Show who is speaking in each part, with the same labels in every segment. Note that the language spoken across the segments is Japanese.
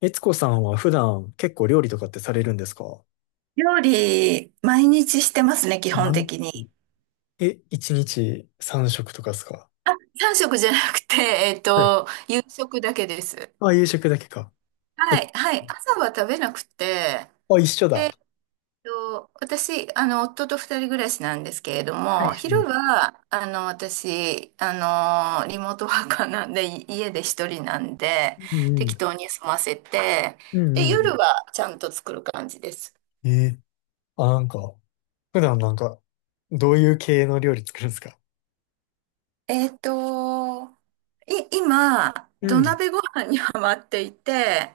Speaker 1: 悦子さんは普段結構料理とかってされるんですか？
Speaker 2: 料理、毎日してますね、基本
Speaker 1: 毎
Speaker 2: 的に。
Speaker 1: 日。え、1日3食とかですか？
Speaker 2: 3食じゃなくて、
Speaker 1: はい。
Speaker 2: 夕食だけです。
Speaker 1: あ、夕食だけか。え、
Speaker 2: はい、はい。朝は食べなくて、
Speaker 1: あ、一緒
Speaker 2: で、
Speaker 1: だ。
Speaker 2: 私、夫と二人暮らしなんですけれど
Speaker 1: はい。
Speaker 2: も、
Speaker 1: は
Speaker 2: 昼
Speaker 1: い。
Speaker 2: は、私、リモートワーカーなんで、い家で一人なんで、
Speaker 1: うんう
Speaker 2: 適
Speaker 1: ん。
Speaker 2: 当に済ませて、
Speaker 1: う
Speaker 2: で、
Speaker 1: ん
Speaker 2: 夜
Speaker 1: う
Speaker 2: はちゃんと作る感じです。
Speaker 1: ん。えー、あ、なんか、普段なんか、どういう系の料理作るんですか？
Speaker 2: えっと、今、
Speaker 1: う
Speaker 2: 土
Speaker 1: ん。
Speaker 2: 鍋ご飯にハマっていて、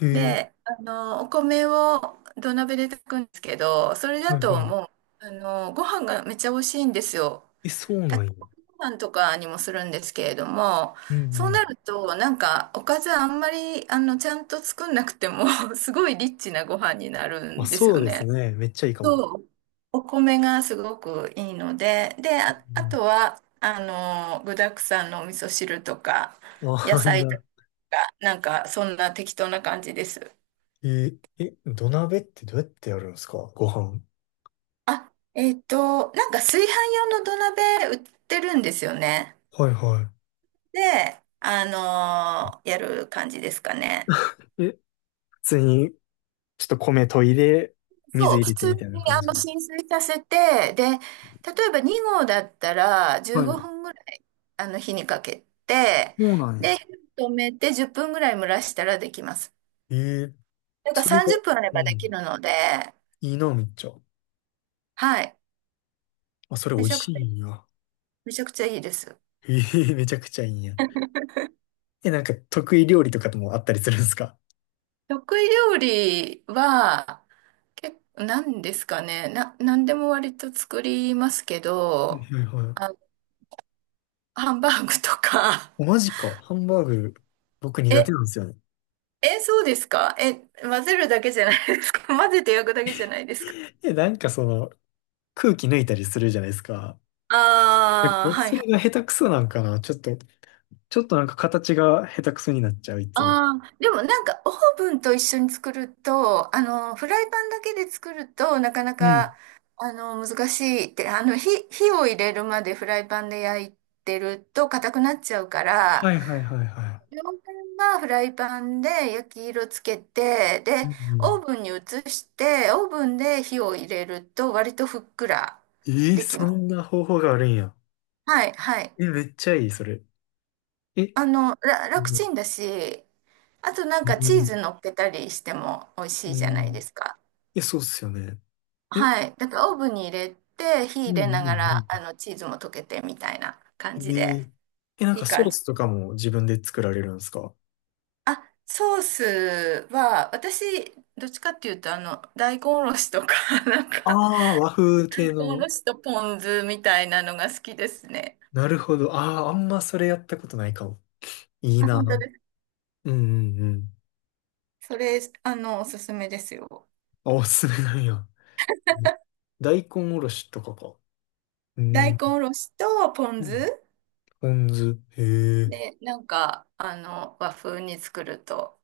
Speaker 1: へえ、
Speaker 2: で、お米を土鍋で炊くんですけど、それ
Speaker 1: は
Speaker 2: だ
Speaker 1: い
Speaker 2: と
Speaker 1: はい。
Speaker 2: もう、ご飯がめっちゃ美味しいんですよ。
Speaker 1: え、そうな
Speaker 2: 炊
Speaker 1: ん
Speaker 2: き
Speaker 1: や。
Speaker 2: 込みご飯とかにもするんですけれども、
Speaker 1: うん
Speaker 2: そう
Speaker 1: う
Speaker 2: な
Speaker 1: ん。
Speaker 2: ると、なんか、おかずあんまり、ちゃんと作んなくても すごいリッチなご飯になる
Speaker 1: あ、
Speaker 2: んです
Speaker 1: そ
Speaker 2: よ
Speaker 1: うです
Speaker 2: ね。
Speaker 1: ね。めっちゃいいかも。
Speaker 2: そう、お米がすごくいいので、で、
Speaker 1: う
Speaker 2: あ、あ
Speaker 1: ん。
Speaker 2: とは、具沢山のお味噌汁とか、野
Speaker 1: あ、いい
Speaker 2: 菜と
Speaker 1: な。
Speaker 2: か、なんか、そんな適当な感じです。
Speaker 1: えー、え、土鍋ってどうやってやるんですかご飯。
Speaker 2: あ、なんか炊飯用の土鍋売ってるんですよね。
Speaker 1: はいは
Speaker 2: で、やる感じですかね。
Speaker 1: い。え、普通に、ちょっと米研いで、水
Speaker 2: そう、
Speaker 1: 入れ
Speaker 2: 普
Speaker 1: て
Speaker 2: 通
Speaker 1: み
Speaker 2: に
Speaker 1: たいな感じで。
Speaker 2: 浸水させて、で、例えば2合だったら
Speaker 1: は
Speaker 2: 15
Speaker 1: い。
Speaker 2: 分ぐらい火にかけて、
Speaker 1: そうなん
Speaker 2: で、
Speaker 1: や。
Speaker 2: 火を止めて10分ぐらい蒸らしたらできます。
Speaker 1: ええ、
Speaker 2: だから
Speaker 1: それが、
Speaker 2: 30分あれ
Speaker 1: う
Speaker 2: ばでき
Speaker 1: ん、
Speaker 2: るので、
Speaker 1: いいな、めっちゃ。
Speaker 2: はい。
Speaker 1: あ、それ美
Speaker 2: め
Speaker 1: 味
Speaker 2: ちゃくち
Speaker 1: しいん
Speaker 2: ゃ、
Speaker 1: や。
Speaker 2: めちゃくちゃいいです。
Speaker 1: ええ、 めちゃくちゃいいんや。え、なんか得意料理とかともあったりするんですか？
Speaker 2: 得意料理は、結構、なんですかね。なんでも割と作りますけど、
Speaker 1: はいは
Speaker 2: あ、
Speaker 1: い。
Speaker 2: ハンバーグとか。
Speaker 1: おマジか。ハンバーグ、僕苦手
Speaker 2: え、
Speaker 1: なんですよね。
Speaker 2: そうですか混ぜるだけじゃないですか？ 混ぜて焼くだけじゃないですか？
Speaker 1: え、なんかその、空気抜いたりするじゃないですか。え、
Speaker 2: ああはい
Speaker 1: そ
Speaker 2: は
Speaker 1: れが
Speaker 2: い。
Speaker 1: 下手くそなんかな。ちょっとなんか形が下手くそになっちゃう、いつも。
Speaker 2: ああ、でもなんかオーブンと一緒に作ると、フライパンだけで作るとなかな
Speaker 1: うん。
Speaker 2: か、難しいって、火を入れるまでフライパンで焼いてると硬くなっちゃうから、
Speaker 1: はいはいはいは
Speaker 2: 両面はフライパンで焼き色つけて、
Speaker 1: い。う
Speaker 2: で、
Speaker 1: んう
Speaker 2: オ
Speaker 1: ん、
Speaker 2: ーブンに移して、オーブンで火を入れると割とふっくら
Speaker 1: えー、
Speaker 2: でき
Speaker 1: そ
Speaker 2: ま
Speaker 1: ん
Speaker 2: す。
Speaker 1: な方法があるんや。
Speaker 2: はい、はい。
Speaker 1: え、めっちゃいい、それ。え、う
Speaker 2: 楽
Speaker 1: ん、
Speaker 2: ちんだし、あとなん
Speaker 1: う
Speaker 2: かチー
Speaker 1: ん、
Speaker 2: ズ乗っけたりしても美味しい
Speaker 1: う
Speaker 2: じゃないで
Speaker 1: ん、
Speaker 2: すか。
Speaker 1: え、そうっすよね。え、
Speaker 2: はい。だからオーブンに入れて、火
Speaker 1: う
Speaker 2: 入
Speaker 1: ん、
Speaker 2: れな
Speaker 1: う
Speaker 2: が
Speaker 1: ん、
Speaker 2: ら、チーズも溶けてみたいな感
Speaker 1: うん。
Speaker 2: じ
Speaker 1: え
Speaker 2: で、
Speaker 1: ー、え、なん
Speaker 2: い
Speaker 1: か
Speaker 2: い
Speaker 1: ソー
Speaker 2: 感じ。
Speaker 1: スとかも自分で作られるんですか？
Speaker 2: あ、ソースは、私、どっちかっていうと、大根おろしとか、なんか、
Speaker 1: ああー、和風系
Speaker 2: おろ
Speaker 1: の。
Speaker 2: しとポン酢みたいなのが好きですね。
Speaker 1: なるほど。ああ、あんまそれやったことないかも。いい
Speaker 2: あ、
Speaker 1: な。う
Speaker 2: 本当で
Speaker 1: ん、
Speaker 2: す。
Speaker 1: うん、うん。
Speaker 2: それ、おすすめですよ。
Speaker 1: あ、おすすめなんや。うん、大根おろしとかか。う
Speaker 2: 大
Speaker 1: ん。
Speaker 2: 根おろしとポン
Speaker 1: うん、
Speaker 2: 酢。
Speaker 1: ポン酢。へえ。
Speaker 2: で、なんか、和風に作ると、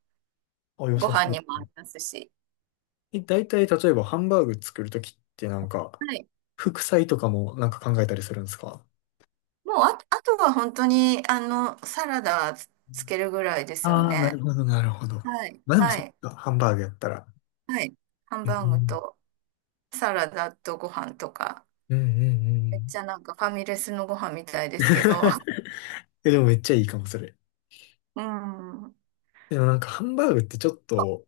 Speaker 1: あ、良
Speaker 2: ご
Speaker 1: さ
Speaker 2: 飯
Speaker 1: そう。
Speaker 2: にも合いますし。
Speaker 1: え、大体、例えばハンバーグ作るときってなんか、
Speaker 2: はい。
Speaker 1: 副菜とかもなんか考えたりするんですか？
Speaker 2: もうあ、あとは本当に、サラダつけるぐらいですよ
Speaker 1: ああー、なる
Speaker 2: ね。
Speaker 1: ほど、なるほど。
Speaker 2: はい。
Speaker 1: まあでも
Speaker 2: は
Speaker 1: そっ
Speaker 2: い。
Speaker 1: か、ハンバーグやったら。
Speaker 2: はい。ハン
Speaker 1: う
Speaker 2: バーグ
Speaker 1: ん
Speaker 2: とサラダとご飯とか。
Speaker 1: うんう
Speaker 2: めっち
Speaker 1: ん
Speaker 2: ゃなんかファミレスのご飯みたいで
Speaker 1: うん。
Speaker 2: すけど。
Speaker 1: え、でもめっちゃいいかも、それ。
Speaker 2: うん。
Speaker 1: でもなんかハンバーグってちょっと、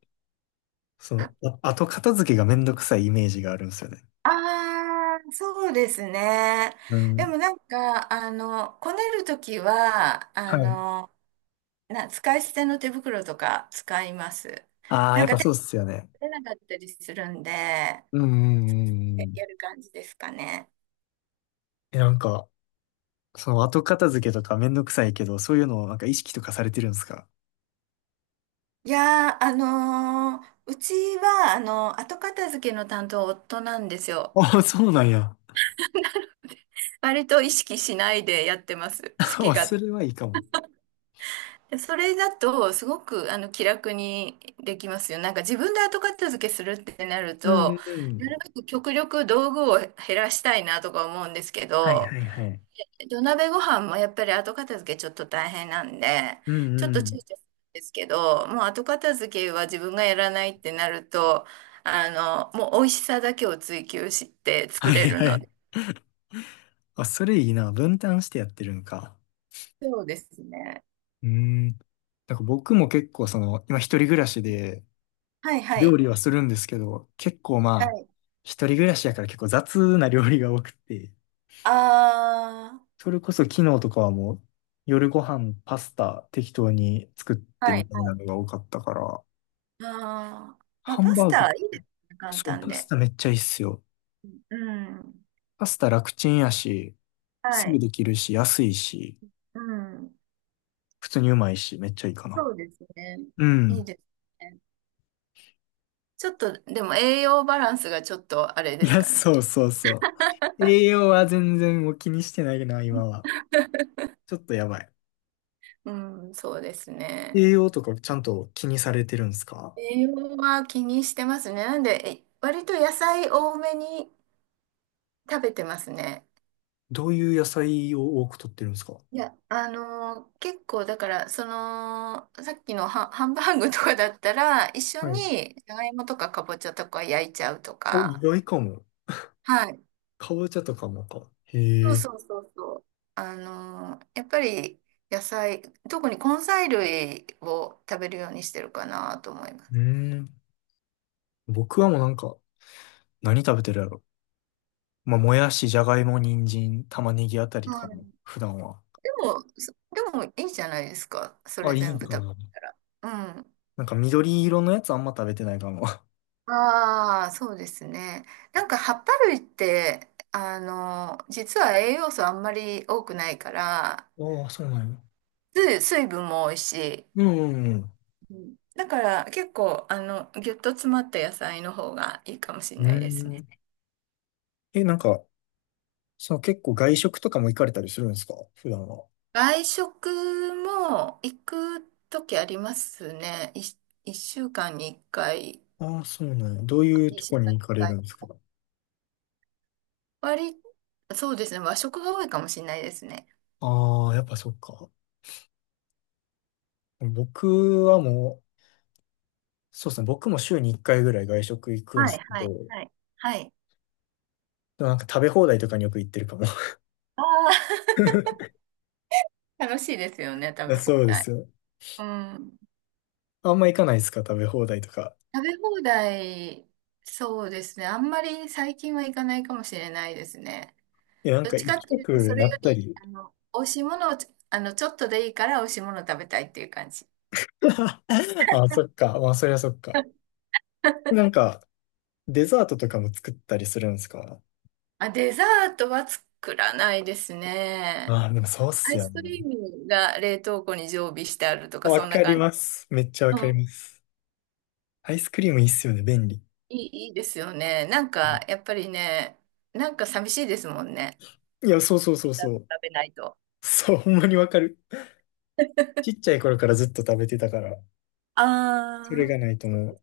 Speaker 1: その、あ、後片付けがめんどくさいイメージがあるんですよね。
Speaker 2: ああ、そうですね。
Speaker 1: う
Speaker 2: で
Speaker 1: ん。
Speaker 2: もなんか、こねるときは、
Speaker 1: はい。
Speaker 2: 使い捨ての手袋とか使います。
Speaker 1: ああ、
Speaker 2: な
Speaker 1: や
Speaker 2: ん
Speaker 1: っ
Speaker 2: か
Speaker 1: ぱ
Speaker 2: 手
Speaker 1: そ
Speaker 2: が
Speaker 1: うっすよね。
Speaker 2: 出なかったりするんで、や
Speaker 1: うんうんうんうん。
Speaker 2: る感じですかね。
Speaker 1: え、なんか、その後片付けとかめんどくさいけど、そういうのをなんか意識とかされてるんですか？
Speaker 2: いやー、うちは、後片付けの担当夫なんです
Speaker 1: あ
Speaker 2: よ。
Speaker 1: あー、そうなんや。
Speaker 2: 割と意識しないでやってます。好 き
Speaker 1: あ、そ
Speaker 2: 勝
Speaker 1: れはいいかも。
Speaker 2: でそれだと、すごく、気楽にできますよ。なんか自分で後片付けするってなる
Speaker 1: うんう
Speaker 2: と、
Speaker 1: んう
Speaker 2: な
Speaker 1: ん。
Speaker 2: るべく極力道具を減らしたいなとか思うんですけ
Speaker 1: はい
Speaker 2: ど、
Speaker 1: はいはい。
Speaker 2: 土鍋ご飯もやっぱり後片付けちょっと大変なんで、
Speaker 1: う
Speaker 2: ちょ
Speaker 1: ん
Speaker 2: っと
Speaker 1: う
Speaker 2: 躊躇
Speaker 1: ん。
Speaker 2: するんですけど、もう後片付けは自分がやらないってなると、あもう美味しさだけを追求して
Speaker 1: は
Speaker 2: 作れ
Speaker 1: い
Speaker 2: る
Speaker 1: は
Speaker 2: の
Speaker 1: い。
Speaker 2: で。
Speaker 1: あ、それいいな。分担してやってるんか。
Speaker 2: そうですね。
Speaker 1: うーん。なんか僕も結構その、今一人暮らしで
Speaker 2: はいは
Speaker 1: 料
Speaker 2: い。
Speaker 1: 理はするんですけど、結構
Speaker 2: は
Speaker 1: まあ、
Speaker 2: い。
Speaker 1: 一人暮らしやから結構雑な料理が多くて、
Speaker 2: あ
Speaker 1: それこそ昨日とかはもう夜ご飯パスタ適当に作っ
Speaker 2: あ
Speaker 1: て
Speaker 2: は
Speaker 1: み
Speaker 2: い
Speaker 1: たみ
Speaker 2: は
Speaker 1: たい
Speaker 2: い。
Speaker 1: なのが多かったから、
Speaker 2: ああ、まあ、
Speaker 1: ハン
Speaker 2: パス
Speaker 1: バー
Speaker 2: タ
Speaker 1: グ、
Speaker 2: いいですね、簡
Speaker 1: そう、
Speaker 2: 単
Speaker 1: パス
Speaker 2: で。
Speaker 1: タめっちゃいいっすよ。
Speaker 2: うん。
Speaker 1: パスタ楽ちんやし、す
Speaker 2: は
Speaker 1: ぐ
Speaker 2: い。
Speaker 1: できるし、安いし、
Speaker 2: うん。
Speaker 1: 普通にうまいし、めっちゃいいかな。
Speaker 2: そうですね。
Speaker 1: う
Speaker 2: いい
Speaker 1: ん。
Speaker 2: ですね。ちょっと、でも栄養バランスがちょっとあれ
Speaker 1: い
Speaker 2: です
Speaker 1: や、
Speaker 2: かね。
Speaker 1: そうそうそう。栄養は全然もう気にしてないな、今は。ちょっとやばい。
Speaker 2: うん、そうですね。
Speaker 1: 栄養とかちゃんと気にされてるんですか？
Speaker 2: 栄養は気にしてますね。なんで、割と野菜多めに食べてますね。
Speaker 1: どういう野菜を多く取ってるんですか？
Speaker 2: いや、結構だから、その、さっきのハンバーグとかだったら、一緒
Speaker 1: はい。
Speaker 2: にじゃがいもとかかぼちゃとか焼いちゃうと
Speaker 1: お、意
Speaker 2: か、
Speaker 1: 外かも。
Speaker 2: はい
Speaker 1: かぼちゃとかもか。
Speaker 2: そ
Speaker 1: へ
Speaker 2: う
Speaker 1: え。
Speaker 2: そうそうそう。やっぱり野菜、特に根菜類を食べるようにしてるかなと思いま
Speaker 1: う
Speaker 2: す。
Speaker 1: ーん。僕はもうなんか、何食べてるやろ。まあ、もやし、じゃがいも、人参、玉ねぎあたりか
Speaker 2: う
Speaker 1: も。
Speaker 2: ん。
Speaker 1: 普段は。
Speaker 2: でも、そでもいいじゃないですか。そ
Speaker 1: あ、
Speaker 2: れ
Speaker 1: いい
Speaker 2: 全
Speaker 1: ん
Speaker 2: 部
Speaker 1: か
Speaker 2: 食べ
Speaker 1: な。
Speaker 2: たら。うん。
Speaker 1: なんか緑色のやつあんま食べてないかも。
Speaker 2: ああ、そうですね。なんか葉っぱ類って、実は栄養素あんまり多くないから、
Speaker 1: ああ、そうなんや。
Speaker 2: 水分も多いし、
Speaker 1: うんうん
Speaker 2: うんだから結構、ぎゅっと詰まった野菜の方がいいかもしれ
Speaker 1: う
Speaker 2: ないです
Speaker 1: ん。うー
Speaker 2: ね。
Speaker 1: ん。え、なんか、そう、結構外食とかも行かれたりするんですか普段は。
Speaker 2: 外食も行くときありますね。1週間に1回、
Speaker 1: ああ、そうなんや。どういうと
Speaker 2: 二
Speaker 1: こ
Speaker 2: 週間
Speaker 1: に行
Speaker 2: に
Speaker 1: かれ
Speaker 2: 一
Speaker 1: る
Speaker 2: 回
Speaker 1: んで
Speaker 2: と
Speaker 1: す
Speaker 2: か。
Speaker 1: か？
Speaker 2: 割り、そうですね。和食が多いかもしれないですね。
Speaker 1: ああ、やっぱそっか。僕はもう、そうですね。僕も週に1回ぐらい外食行くんで
Speaker 2: は
Speaker 1: す
Speaker 2: い、
Speaker 1: け
Speaker 2: はい、
Speaker 1: ど、
Speaker 2: はい、はい。
Speaker 1: でもなんか食べ放題とかによく行ってるかも。
Speaker 2: ああ、楽しいですよね。食
Speaker 1: だ
Speaker 2: べ
Speaker 1: そ
Speaker 2: 放
Speaker 1: うで
Speaker 2: 題。
Speaker 1: すよ。
Speaker 2: うん。
Speaker 1: あんま行かないですか食べ放題とか。
Speaker 2: 食べ放題、そうですね。あんまり最近は行かないかもしれないですね。
Speaker 1: いや、なん
Speaker 2: どっ
Speaker 1: か
Speaker 2: ち
Speaker 1: 行
Speaker 2: かっ
Speaker 1: き
Speaker 2: て
Speaker 1: た
Speaker 2: いうと、そ
Speaker 1: く
Speaker 2: れ
Speaker 1: な
Speaker 2: よ
Speaker 1: った
Speaker 2: り、
Speaker 1: り。
Speaker 2: 美味しいものを、ちょっとでいいから美味しいものを食べたいっていう感じ。
Speaker 1: ああ、そっか。まあ、そりゃそっか。なんか、デザートとかも作ったりするんですか？
Speaker 2: あ、デザートは作らないですね。
Speaker 1: ああ、でもそうっ
Speaker 2: ア
Speaker 1: す
Speaker 2: イ
Speaker 1: よ
Speaker 2: スク
Speaker 1: ね。
Speaker 2: リームが冷凍庫に常備してあるとか、
Speaker 1: わ
Speaker 2: そんな
Speaker 1: かり
Speaker 2: 感じ。
Speaker 1: ます。めっちゃわ
Speaker 2: う
Speaker 1: かりま
Speaker 2: ん、
Speaker 1: す。アイスクリームいいっすよね、便利。
Speaker 2: いい、いいですよね。なん
Speaker 1: う
Speaker 2: か、
Speaker 1: ん、
Speaker 2: やっぱりね、なんか寂しいですもんね。
Speaker 1: いや、そうそうそう
Speaker 2: デザー
Speaker 1: そ
Speaker 2: ト
Speaker 1: う。
Speaker 2: 食べないと。
Speaker 1: そう、ほんまにわかる。ちっちゃい頃からずっと食べてたから、
Speaker 2: あ
Speaker 1: それがな
Speaker 2: あ。
Speaker 1: いともう。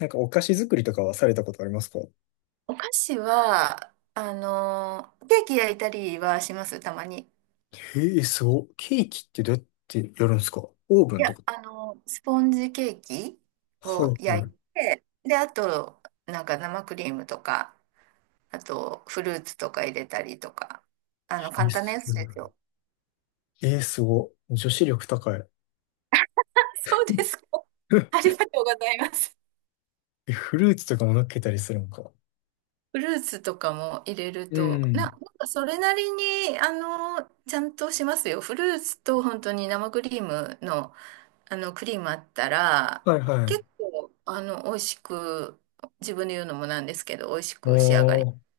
Speaker 1: なんかお菓子作りとかはされたことありますか？
Speaker 2: お菓子は、ケーキ焼いたりはします、たまに。
Speaker 1: へえ、すごいケーキってどうやってやるんですか？オーブ
Speaker 2: い
Speaker 1: ンと
Speaker 2: や、
Speaker 1: か。
Speaker 2: スポンジケーキ
Speaker 1: は
Speaker 2: を
Speaker 1: い、
Speaker 2: 焼
Speaker 1: は
Speaker 2: いて、で、あと、なんか生クリームとか、あと、フルーツとか入れたりとか。
Speaker 1: い。え、
Speaker 2: 簡単な
Speaker 1: す
Speaker 2: や
Speaker 1: ご
Speaker 2: つ
Speaker 1: い、
Speaker 2: ですよ。
Speaker 1: えー、すごい女子力高い。
Speaker 2: そうですか。あり がとうございます。
Speaker 1: え、フルーツとかも乗っけたりするんか。
Speaker 2: フルーツとかも入れる
Speaker 1: う
Speaker 2: と、なん
Speaker 1: ん。
Speaker 2: かそれなりに、ちゃんとしますよ。フルーツと本当に生クリームの、クリームあったら、
Speaker 1: はいは
Speaker 2: 結構、美味しく、自分で言うのもなんですけど、美味し
Speaker 1: い。
Speaker 2: く仕上がり
Speaker 1: お
Speaker 2: ま
Speaker 1: ー、
Speaker 2: す。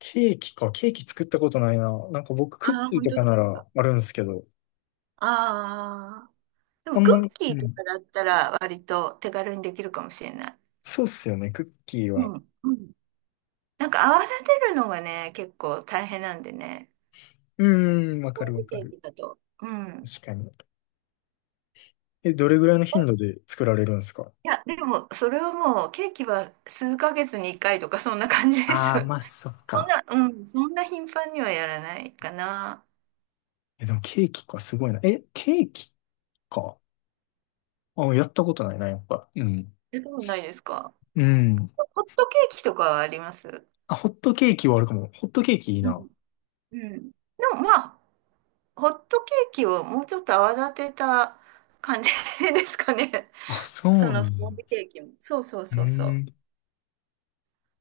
Speaker 1: ケーキか。ケーキ作ったことないな。なんか僕、クッ
Speaker 2: ああ、
Speaker 1: キー
Speaker 2: 本
Speaker 1: と
Speaker 2: 当
Speaker 1: か
Speaker 2: だ。
Speaker 1: ならあるんですけど、
Speaker 2: ああ。で
Speaker 1: あ
Speaker 2: も、
Speaker 1: んま、
Speaker 2: クッ
Speaker 1: う
Speaker 2: キーと
Speaker 1: ん。
Speaker 2: かだったら、割と手軽にできるかもしれない。
Speaker 1: そうっすよね。クッキー
Speaker 2: う
Speaker 1: は。
Speaker 2: ん。うんなんか泡立てるのがね、結構大変なんでね。
Speaker 1: うーん、わ
Speaker 2: ス
Speaker 1: か
Speaker 2: ポン
Speaker 1: るわ
Speaker 2: ジ
Speaker 1: か
Speaker 2: ケー
Speaker 1: る。
Speaker 2: キだと。うん。
Speaker 1: 確かに。え、どれぐらいの頻
Speaker 2: え
Speaker 1: 度で作られるんですか？
Speaker 2: いや、でも、それはもう、ケーキは数ヶ月に1回とか、そんな感じです。
Speaker 1: あ
Speaker 2: そ
Speaker 1: あ、
Speaker 2: ん
Speaker 1: まあ、そっか。
Speaker 2: な、うん、そんな頻繁にはやらないかな。
Speaker 1: え、でもケーキか、すごいな。え、ケーキか。あ、やったことないな、やっぱ。うん。
Speaker 2: やったことないですか？
Speaker 1: うん。
Speaker 2: ホットケーキとかはあります？
Speaker 1: あ、ホットケーキはあるかも。ホットケーキいい
Speaker 2: うん。
Speaker 1: な。
Speaker 2: うん。でも、まあ、ホットケーキをもうちょっと泡立てた感じ ですかね。
Speaker 1: あ、そ
Speaker 2: そ
Speaker 1: うな
Speaker 2: の
Speaker 1: ん
Speaker 2: スポ
Speaker 1: や。
Speaker 2: ンジケーキも。そうそう
Speaker 1: う
Speaker 2: そうそ
Speaker 1: ん。
Speaker 2: う。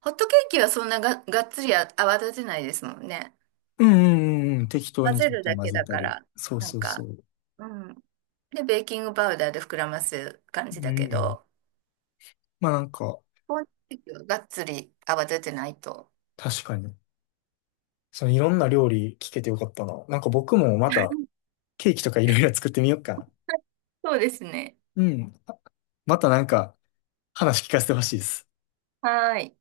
Speaker 2: ホットケーキはそんながっつり泡立てないですもんね。
Speaker 1: うんうんうんうん。適当
Speaker 2: 混
Speaker 1: にち
Speaker 2: ぜ
Speaker 1: ょっ
Speaker 2: る
Speaker 1: と
Speaker 2: だ
Speaker 1: 混
Speaker 2: け
Speaker 1: ぜ
Speaker 2: だ
Speaker 1: た
Speaker 2: か
Speaker 1: り。
Speaker 2: ら、
Speaker 1: そう
Speaker 2: なん
Speaker 1: そうそ
Speaker 2: か、
Speaker 1: う。
Speaker 2: うん。で、ベーキングパウダーで膨らます感
Speaker 1: う
Speaker 2: じだけ
Speaker 1: ん。
Speaker 2: ど、
Speaker 1: まあなんか、
Speaker 2: スポンジケーキはがっつり泡立てないと。
Speaker 1: 確かに。そのいろんな料理聞けてよかったな。なんか僕もまたケーキとかいろいろ作ってみようかな。
Speaker 2: そうですね。
Speaker 1: うん。またなんか話聞かせてほしいです。
Speaker 2: はーい。